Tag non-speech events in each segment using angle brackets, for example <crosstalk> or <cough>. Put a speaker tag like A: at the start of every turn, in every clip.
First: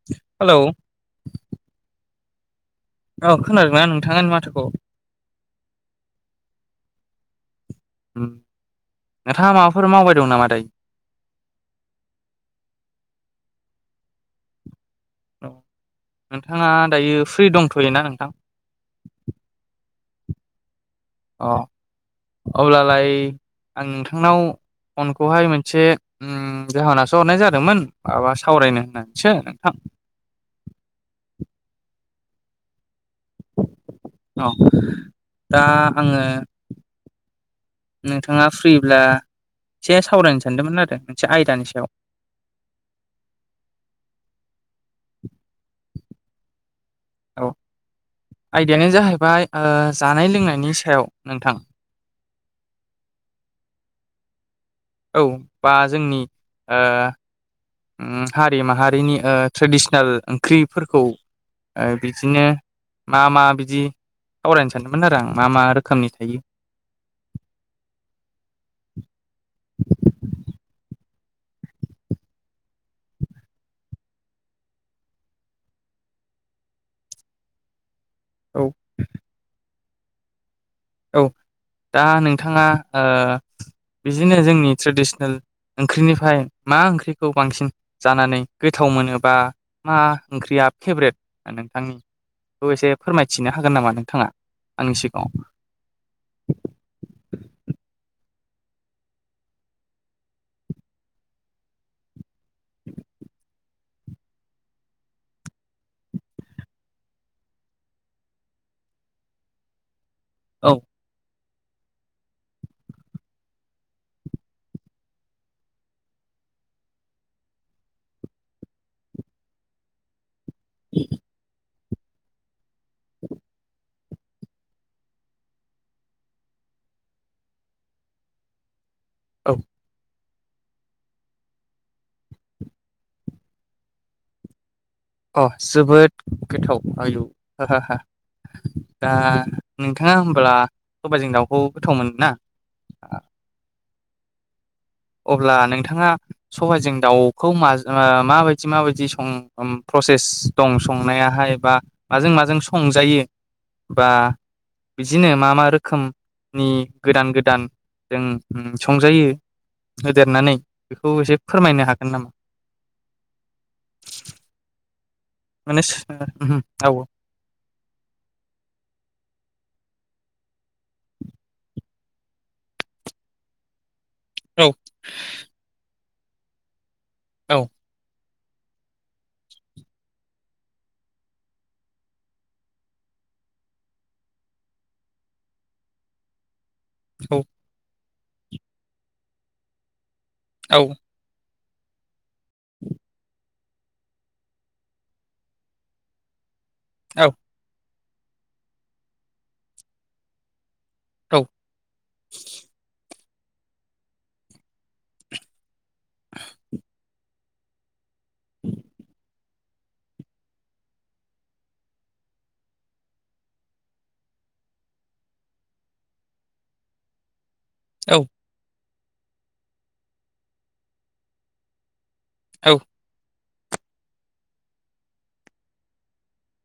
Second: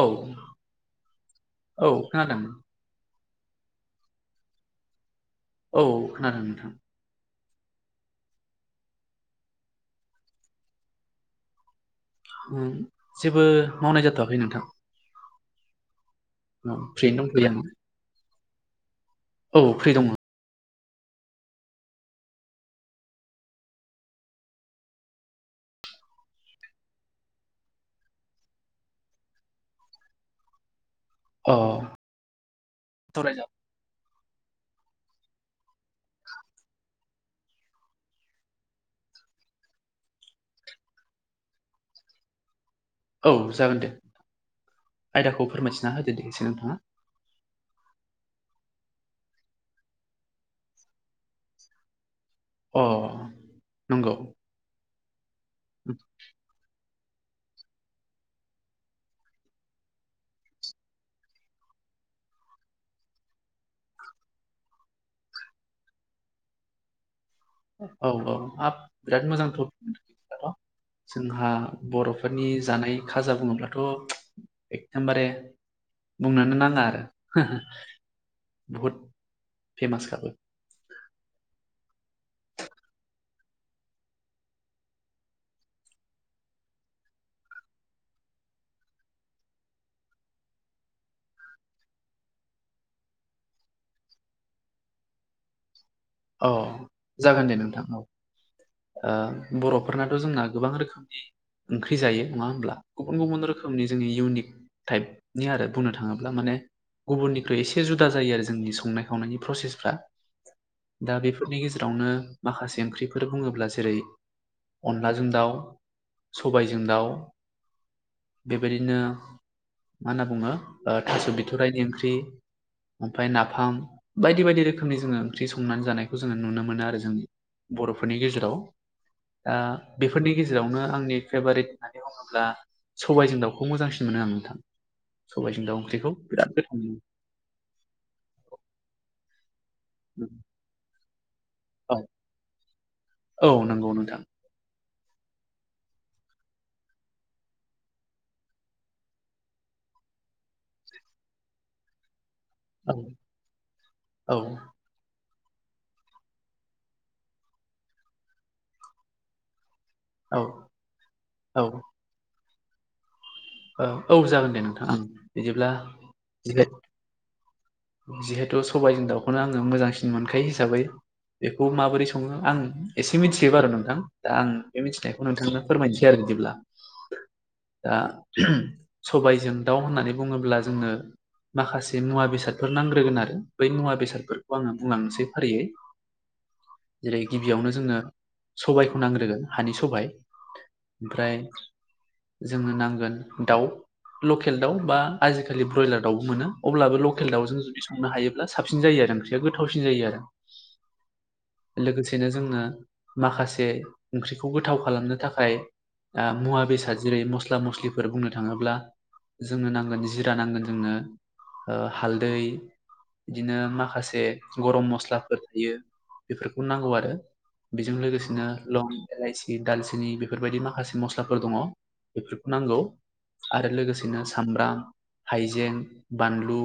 A: औ
B: हेलौ
A: औ खोनादों
B: औ खोनादोंना नोंथां आंनि माथोखौ।
A: औ खोनादों नोंथां
B: नोंथाङा माबाफोर मावबाय दं नामा दायो।
A: जेबो मावनाय जाथ'वाखै नोंथां।
B: नोंथाङा
A: औ
B: दायो
A: फ्रियैनो
B: फ्रि
A: दंथ'यो आं
B: दंथ'योना नोंथां?
A: औ फ्रि दङ।
B: अ अब्लालाय आं नोंथांनाव फनखौहाय मोनसे उम जाहोनावसो हरनाय जादोंमोन माबा सावरायनो होननानैसो नोंथां। <unintelligible>
A: अ सावरायजागोन
B: औ दा आङो नोंथाङा फ्रिब्ला एसे सावरायनो सानदोंमोन आरो मोनसे आयदानि सायाव।
A: औ जागोन दे आयदाखौ फोरमायथिना होदो दे एसे नोंथाङा
B: औ आयदायानो जाहैबाय ओ जानाय लोंनायनि सायाव नोंथां
A: अ नंगौ
B: औ बा जोंनि ओ हारि माहारिनि ओ ट्रेडिसनेल ओंख्रिफोरखौ ओ बिदिनो मा मा बिदि सावरायनो सानदोंमोन आरो आं मा मा रोखोमनि थायो।
A: औ हाब बिराद मोजां टपिक बिदिब्लाथ'। जोंहा बर'फोरनि जानाय खाजा बुङोब्लाथ' एखदोमबारे बुंनोनो नाङा आरो
B: औ
A: फेमास खाबो
B: औ दा नोंथाङा ओ बिदिनो जोंनि ट्रेडिसनेल ओंख्रिनिफ्राय मा ओंख्रिखौ बांसिन जानानै गोथाव मोनो बा मा ओंख्रिया दा फेभरेट नोंथांनिखौ एसे फोरमायथिनो हागोन नामा नोंथाङा आंनि सिगाङाव?
A: अ जागोन दे नोंथां औ ओ बर'फोरनाथ' जोंना गोबां रोखोमनि ओंख्रि जायो नङा होमब्ला गुबुन गुबुन रोखोमनि जोंङनि इउनिक टाइपनि आरो बुंनो थाङोब्ला माने गुबुननिख्रुइ एसे जुदा जायो आरो जोंनि संनाय खावनायनि प्रसेसफ्रा
B: औ
A: दा बेफोरनि गेजेरावनो माखासे ओंख्रिफोर बुङोब्ला जेरै अनलाजों दाउ सबायजों दाउ बेबायदिनो मा होनना बुङो ओ थास' बिथराइनि ओंख्रि ओमफ्राय नाफाम बायदि बायदि रोखोमनि जोङो ओंख्रि सं संनानै जानायखौ जोङो नुनो मोनो आरो जों बर'फोरनि गेजेराव
B: औ
A: दा बेफो फोरनि गेजेरावनो आंनि फेभारेट होननानै बुङोब्ला सबाइजों दाउखौ मोजांसिन मोनो आं नोंथां।
B: अ
A: सबायजों दाउ ओंख्रिखौ
B: जोबोद
A: बिराद
B: गोथाव
A: मोनो
B: आयु दा नोंथाङा होमब्ला सबाइजों दाउखौ
A: औ
B: गोथाव मोनो ना?
A: औ नोंगौ नोंथां
B: अब्ला नोंथाङा सबाइजों दाउखौ माज ओ माबायदि माबायदि सङो उम प्रसेस दं संनायाहाय बा माजों मा माजों
A: औ
B: संजायो बा
A: औ
B: बिदिनो मा मा रोखोमनि गोदान गोदान जों संजायो -
A: औ
B: होदेरनानै बेखौ एसे
A: औ
B: फोरमायनो हागोन नामा
A: औ औ जागोन दे नोंथांं बिदिब्ला
B: माने
A: बिबाय
B: औ
A: जिहेथु सबायाइजों दाउखौनो आङो मोजांसिन मोनखायो हिसाबै बेखौ माबोरै सङो आं एसे मिथियो बार नोंथां दा आं
B: औ
A: बे मिथिनायखौ नोंथांनो फोरमायनोसै आरो बिदिब्ला
B: औ
A: दा सबायजों दाउ होननानै बुङोब्ला जोंङो माखासे मुवा बेसाद फोर नांग्रोगोन आरो बै मुवा बेसादफोरखौ आङो बुंलांनोसै फारियै जेरै गिबियावनो जोंनो सबायाइखौ नांग्रोगोन हानि सबाय
B: औ
A: ओमफ्राय जोंनो नांगोन दाउ लकेल दाउ बा आजिखालि ब्रयलार दाउबो मोनो अब्लाबो
B: औ
A: हटेल दाउजों जुदि संनो हायोब्ला साबसिन जायो आरो ओंख्रिया गोथावसिन जायो आरो लोगोसेनो जोंनो माखासे ओंख्रिखौ गोथाव खालामनो थाखाय मुवा बेसाद जेरै मस्ला मस्लिफोर बुंनो थाङोब्ला जोंनो नांगोन जिरा नांगोन जोंनो हालदै बिदिनो माखासे गरम मस्लाफोर थायो बेफोरखौ नांगौ आरो बेजों लोगोसेनो लं एलाइसि दालचिनि बेफोरबायदि माखासे मस्लाफोर दङ बेफोरखौ
B: औ
A: नांगौ आरो लोगोसेनो सामब्राम हाइजें बानलु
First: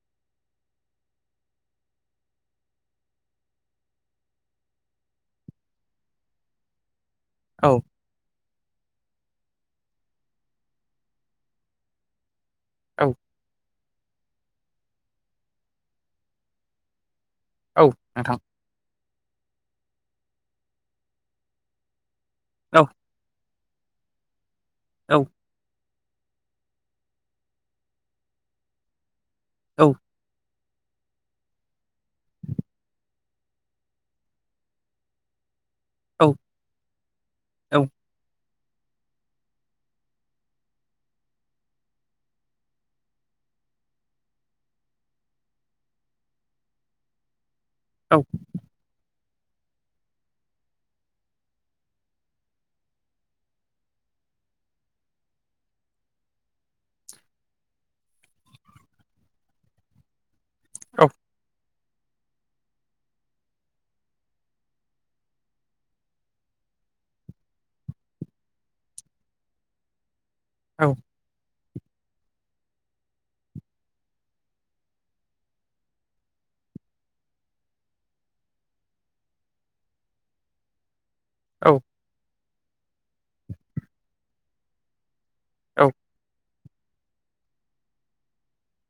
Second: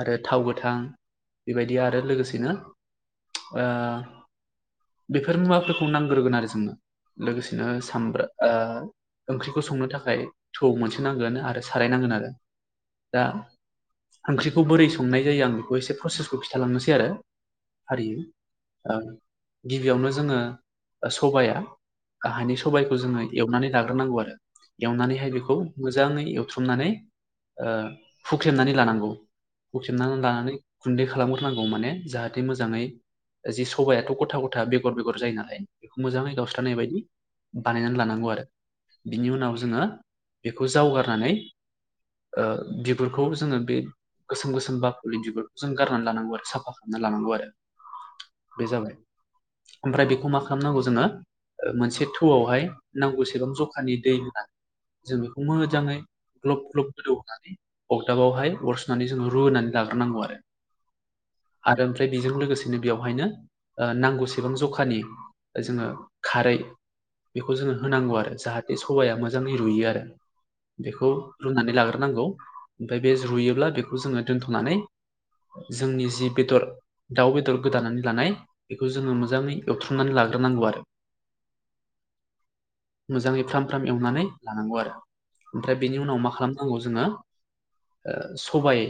A: आरो थाव गोथां बेबायदि आरो लोगोसेनो ओ बेफोर मुवाफोरखौ नांग्रोगोन आरो जोंनो लोगोसेनो
B: औ
A: सामब्राम ओ ओंख्रिखौ संनो थाखाय थौ मोनसे नांगोन आरो सारायनांगोन आरो
B: औ
A: दा ओंख्रिखौ बोरै संनाय जायो आं बेखौ एसे प्रसेसखौ खिन्थाालांनोसै आरो हारि गिबियावनो जोङो सबाया हानि सबाइखौ जोङो एवनानै लाग्रोनांगौ आरो एवनानैहाय बेखौ मोजाङै एवथ्रमनानै हुख्रेमनानै लानांगौ हुख्रेमनानै लानानै गुन्दै खालामग्रोनांगौ माने जाहाथे मोजाङै जि सबबायाथ' गथा गथा बेगर बेगर जायो नालाय बेखौ मोजाङै गावस्रानाय बायदि बानायनानै लानांगौ आरो बिनि उनाव जोङो बेखौ जावगारनानै ओ बिगुरखौ जोङो बे गोसोम गोसोम बाखल बिगुरफोरखौ जों गारनानै लानांगौ आरो साफा खालामना लानांगौ आरो बे जाबाय ओमफ्राय बेखौ मा खालामनांगौ जोङो मोनसे थौआवहाय नांगौसेबां जखानि दै होना जों बेखौ मोजाङै ग्लब ग्लब गोदौ होननानै अगदाबावहाय अर सु नानै जों रु होननानै लाग्रोनांगौ आरो
B: औ
A: आरो ओमफ्राय बेजों लोगोसेनो बेवहायनो नांगौसेबां जखानि जोङो खारै
B: <inaudible>
A: बेखौ जोङो होनांगौ आरो जाहाथे सबाया मोजाङै रुयो आरो बेखौ रुनानै लाग्रोनांगौ ओमफ्राय बे रुयोब्ला बेखौ जोङो दोन्थ'नानै जोंनि जि बेदर दाउ बेदर गोदानानै लानाय बेखौ जोङो मोजाङै एवथ्रुमनानै लानाय लागोरनांगौ आरो
B: औ
A: मोजाङै फ्राम फ्राम एवनानै लानांगौ आरो ओमफ्राय
B: औ
A: बेनि उनाव मा खालाम नांगौ जोङो सं सबाइ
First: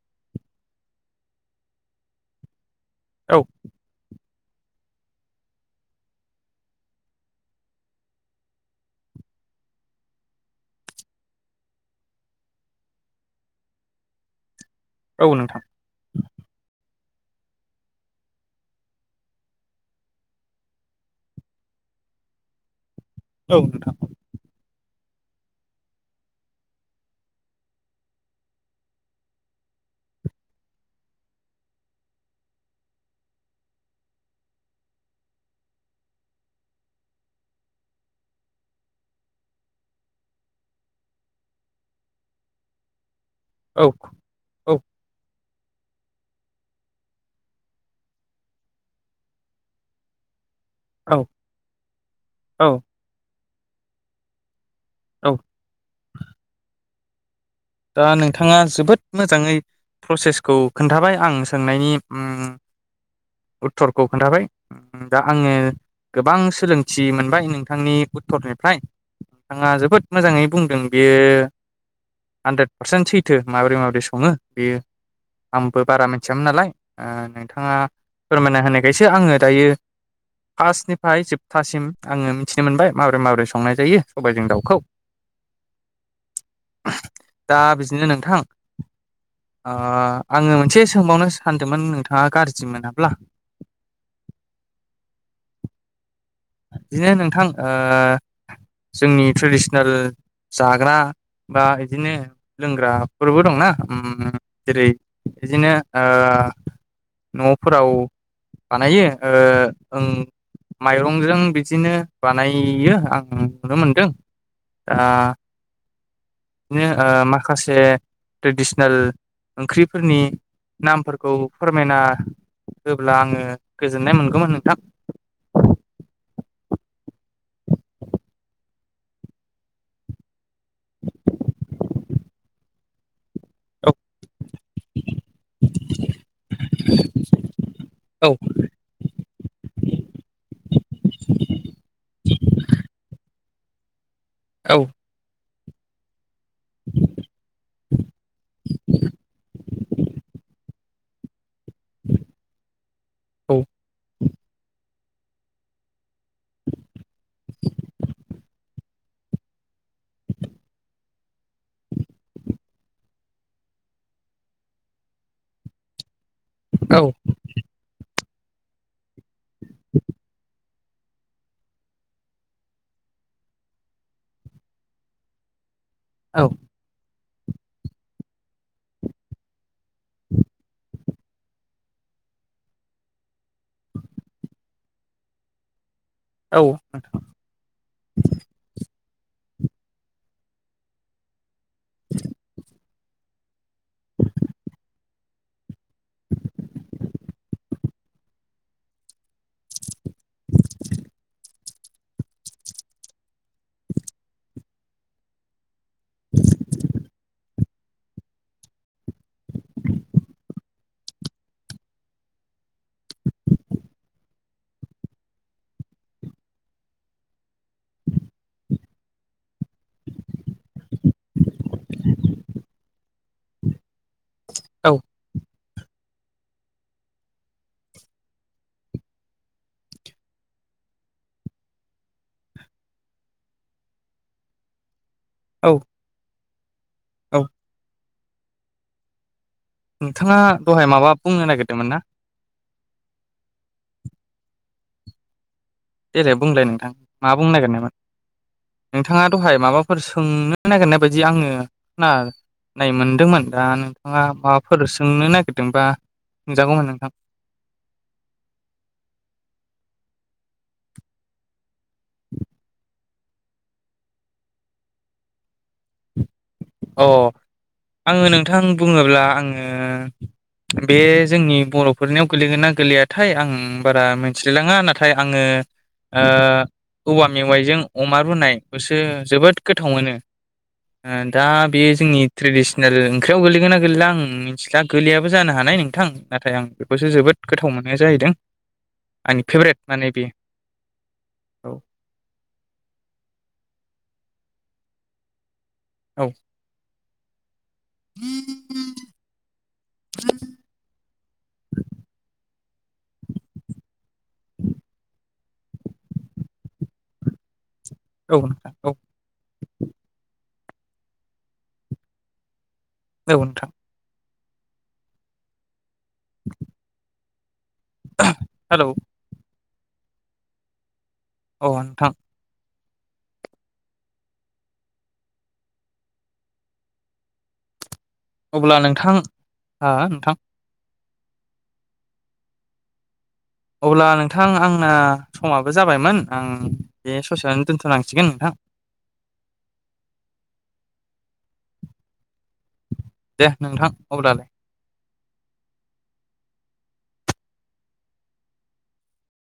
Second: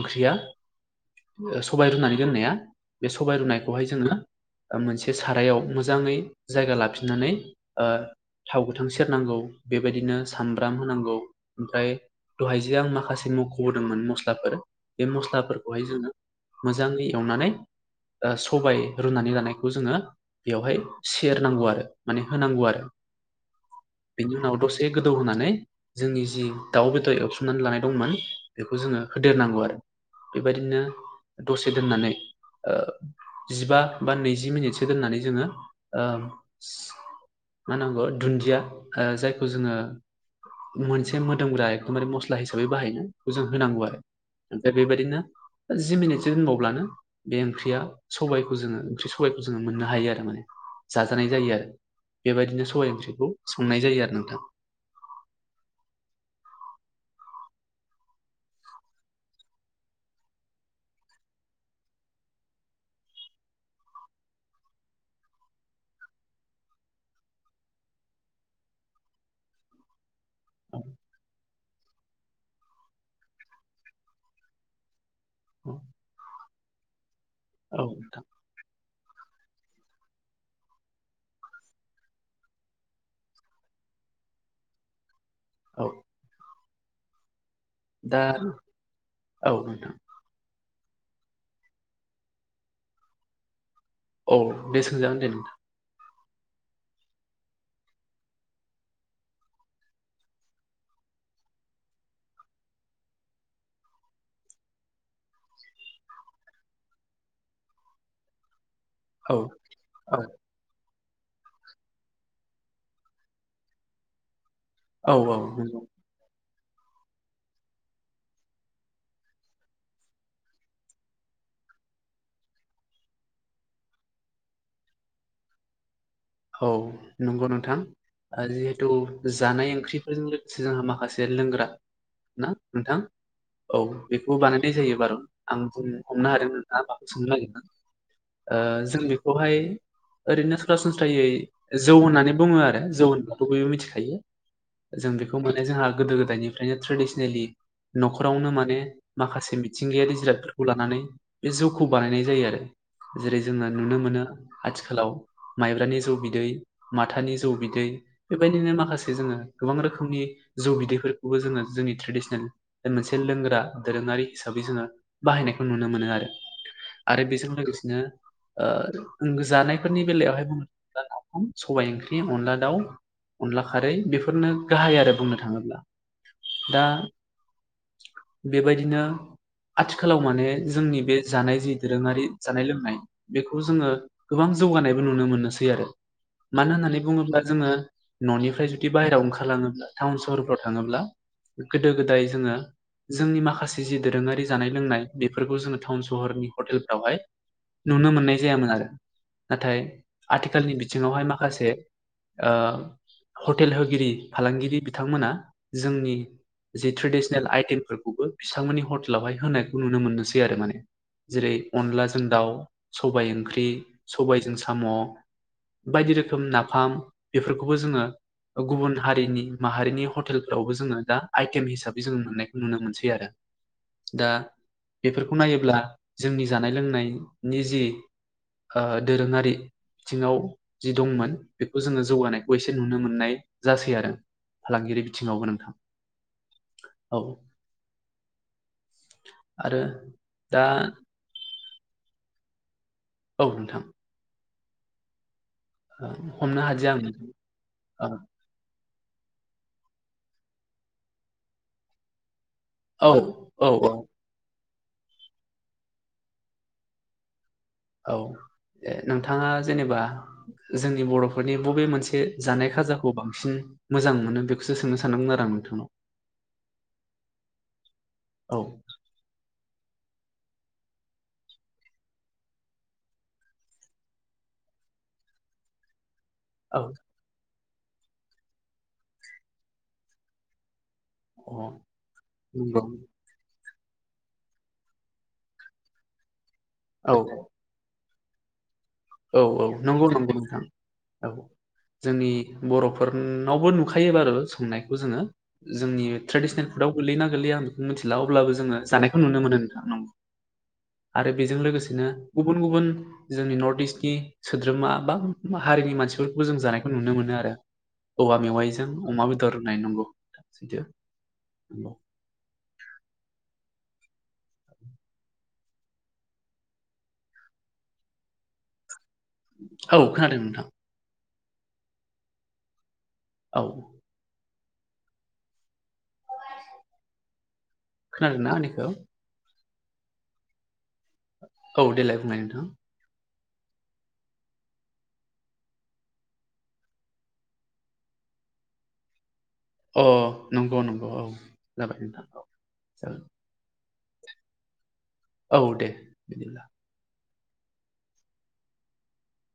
A: ओंख्रिया सबायाइ रुनानै दोननाया बे सबाय रुनायखौहाय जोङो मोनसे सारायाव मोजाङै जायगा लाफिननानै ओ थाव गोथां सेरनांगौ बेबायदिनो सामब्राम होनांगौ ओमफ्राय दहाय जे आं माखासे मख'बोदोंमोन मस्लाफोर बे
B: औ नोंथां
A: मस्लाफोरखौहाय जोङो मोजाङै एवनानै सबाय रुनानै लानायखौ जोङो बेवहाय सेरनांगौ आरो माने होनांगौ आरो
B: औ नोंथां औ नोंथां
A: बिनि उनाव दसे ए गोदौ होनानै जोंनि जि दाउ बेदर एवसोमनानै लानाय दंमोन बेखौ जोङो होदेरनांगौ आरो बेबायदिनो दसे दोननानै औ जिबा बा नैजि मिनिटसो दोननानै जोङो़ ओ मा होनांगौ दुन्दिया जायखौ जोङो मोनसे मोदोमग्रा एखकेबारि मस्ला हिसाबै बाहायनो ेबौजंथंदंजों होनांगौ आरो ओमफ्राय
B: औ
A: बेबायदिनो जि मिनिटसो दोनबावब्लानो बे ओंख्रिया सबाइखौ जोङो ओंख्रि सबाइखौ जोङो मोननो हायो आरो माने।
B: औ
A: जाजानाय जायो आरो बेबायदिनो
B: औ
A: सबाइ ओंख्रिखौ संनाय जायो आरो नोंथां।
B: औ दा नोंथाङा जोबोद मोजाङै प्रसेसखौ खोन्थाबाय आं सोंनायनि ओ उत्तरखौ खोन्थाबाय दा आङो गोबां सोलोंथि मोनबाय नोंथांनि उत्तरनिफ्राय नोंथाङा जोबोद मोजाङै बुंदों
A: औ
B: बेयो हानद्रेद पारसेन्ट सैथो माबोरै माबोरै सङो बेयो
A: औ
B: आंबो बारा मिथियामोन नालाय नोंथाङा
A: औ नोंथां
B: फोरमायना होनायखायसो आङो दायो फार्स्निफ्राय जोबथासिम आङो मिथिनो मोनबाय माबोरै माबोरै संनाय जायो सबाइजों दाउखौ। <inaudible>
A: औ
B: दा बिदिनो
A: दा
B: नोंथां
A: औ नोंथां
B: आङो मोनसे सोंबावनो सानदोंमोन नोंथाङा गाज्रि मोनाब्ला।
A: औ दे सोंजागोन दे
B: बिदिनो नोंथां ओ जोंनि टु्सुनेल जाग्रा बा बिदिनो लोंग्राफोरबो दंना ओ जेरै बिदिनो ओ न फोराव बानायो
A: औ
B: ओ आ
A: औ
B: माइरं आजों बिदिनो बानायो आं नुनो मोनदों दा
A: औ औ नगौ।
B: बिदिनो ओ माखासे ट्रेडिसनेल ओंख्रिफोरनि नामफोरखौ फोरमायना होब्ला आङो गोजोननाय मोनगौमोन नोंथां। <unintelligible>
A: औ नंगौ नोंथां जिहेथु जानाय ओंख्रिफोरजों लोगोसे जोंहा माखासे लोंग्रा ना नोंथां।
B: <inaudible>
A: औ बेखौ बानायनाय जायो बारु' आं बुं हमनो हादोंम नोंथां'आ माखौ सोंनो नागिरदों।
B: औ
A: ओ जों बेखौहाय ओरैनो सरासनस जौ होननानै बुङो आरो जौ बयबो मिथिखायो
B: औ
A: जों बेखौ जोंहा गोदो गोदायनिफ्रायनो ट्रेडिसनेलि न'खरावनो माने माखासे मिथिंगायारि जिरादफोरखौ लानानै बे जौखौ बानायनाय जायो आरो जेरै
B: औ
A: जोङो नुनो मोनो आथिखालाव माइब्रानि जौ बिदै माथानि जौ बिदै बेबायदिनो माखासे जोंङो गोबां रोखोमनि जौ बिदैफोरखौबो जोङो जोंनि ट्रेडिसनेल मोनसे लोंग्रा दोरों आरि हिसाबै जोङो बाहायनायखौ नुनो मोनो आरो
B: औ
A: आरो बेजों लोगोसेनो ओ जानायफोरनि बेलायावहाय अनला नाफाम सबाय ओंख्रि अनला दाउ अनला खारै बेफोरनो गाहाय आरो बुंनो थाङोब्ला दा
B: <inaudible>
A: बेबायदिनो आथिखालाव माने जोंनि बे जानाय जि दोरोङारि जानाय लोंनाय बेखौ जोङो गोबां जौगानायबो नुनो मोननोसै आरो
B: औ
A: मानो होननानै बुङोब्ला जोङो न'निफ्राय जुदि बाहेराव ओंखारलाङोब्ला टाउन सहरफ्राव थाङोब्ला गोदो गोदाय जोङो जोंनि माखासे जि दोरोङारि जानाय लोंनाय बेफोरखौ जोङो थाउन स'हरनि हटेलफ्रावहाय नुनो मोननाय जायामोन आरो नाथाय आथिखालनि बिथिङावहाय माखासे ओ हटेल होगिरि फालांगिरि बिथांमोना जोंनि जे थ्रेडिसनेल आइटेम फोरखौबो बिसांमोननि हटेलावहाय होनायखौ नुनो मोननोसै आरो माने जेरै अनलाजों दाउ सबाय ओंख्रि सबायजों साम' बायदि रोखोम नाफाम बेफोरखौबो जोङो गुबुन हारिनि माहारिनि हटेलफोरावबो जोङो दा आइटेम हिसाबै जोङो मोननायखौ नुनो मोनसै आरो। दा
B: औ
A: बेफोरखौ नायोब्ला जोंनि जानाय लोंनाय नि जि ओ दोरोङारि थिङाव जि दंमोन बेखौ जोङो जौगानायखौ एसे नुनो मोननाय जासै आरो फालांगिरि थिङावबो
B: औ
A: नोंथां औ आरो
B: नोंथाङा
A: दा
B: दहाय माबा बुंनो नागिरदोमोन ना
A: औ नोंथां ओ
B: देलाय
A: हमनो
B: बुंलाय नोंथां
A: हादिया आं
B: मा बुंनो नागिरनायमोन नोंथाङा दहाय माबाफोर सोंनो नागिरनाय बायदि आङो ना नाय
A: ओ
B: मोनदोंमोन दा
A: औ औ
B: नोंथाङा मा फोर सोंनो नागिरदोंबा सोंजागौमोन नोंथां
A: औ ए नोंथाङा जेनेबा जोंनि बर'फोरनि बबे मोनसे जानाय खाजाखौ बांसिन मोजां मोनो बेखौसो सोंनो सानदोंमोन आरो आं <unintelligible>
B: अ आङो नोंथां
A: औ
B: बुङोब्ला आङो बे जोंनि बर'फोरनियाव गोलैगोना गोलैयाथाय आं बारा मोन्थिलाय लाङा नाथाय आङो ओ
A: औ
B: औवा मेवाइजों अमा रुनाय खौसो जोबोद गोथाव मोनो ओ दा
A: अ
B: बेयो जोंनि
A: नंगौ
B: ट्रेडिसनेल ओंख्रियाव गोलैगोना गोलैला आं मिन्थिला गोलैयाबो जानो हानाय नोंथां नाथाय आं बेखौसो
A: औ
B: जोबोद गोथाव मोननाय जाहैदों
A: औ
B: आंनि
A: औ
B: फेभरेट
A: नंगौ
B: माने बे
A: नंगौ नोंथां औ जोंनि बर'फोर नावबो नुखायो बारु <unintelligible> नायखौ जोङो जोंनि
B: औ
A: थ्रेडिसनेल फुडाव गोलैयोना गोलैया आं मिनथिला अब्लाबो जोङो जानायखौ नुनो मोनो नोंथां नंगौ आरो बेजों लोगोसेनो <unintelligible> बुन गुबुन जोंनि नर्थ इस्ट नि सोद्रोमा बा हारिनि मानसिफोरखौबो जों जानायखौ नुनो मोनो आरो
B: औ
A: औवा
B: नोंथां
A: मेवाइजों
B: औ
A: अमा बेदर नाय नंगौ सैथो नंगौ
B: औ नोंथां <unintelligible> हेलौ
A: औ खोनादों नोंथां
B: ओ नोंथां
A: औ खोनादों ना
B: अब्ला
A: आंनिखौ
B: नोंथां हा नोंथां
A: औ देलाइ बुंनाय नोंथां
B: अब्ला नोंथां आंना समाबो जाबायमोन आं बे ससेयावनो दोनथ'नांसिगोन नोंथां <inaudible>
A: अ नंगौ नंगौ औ जाबाय नोंथां अ
B: दे नोंथां अब्लालाय
A: औ दे बिदिब्ला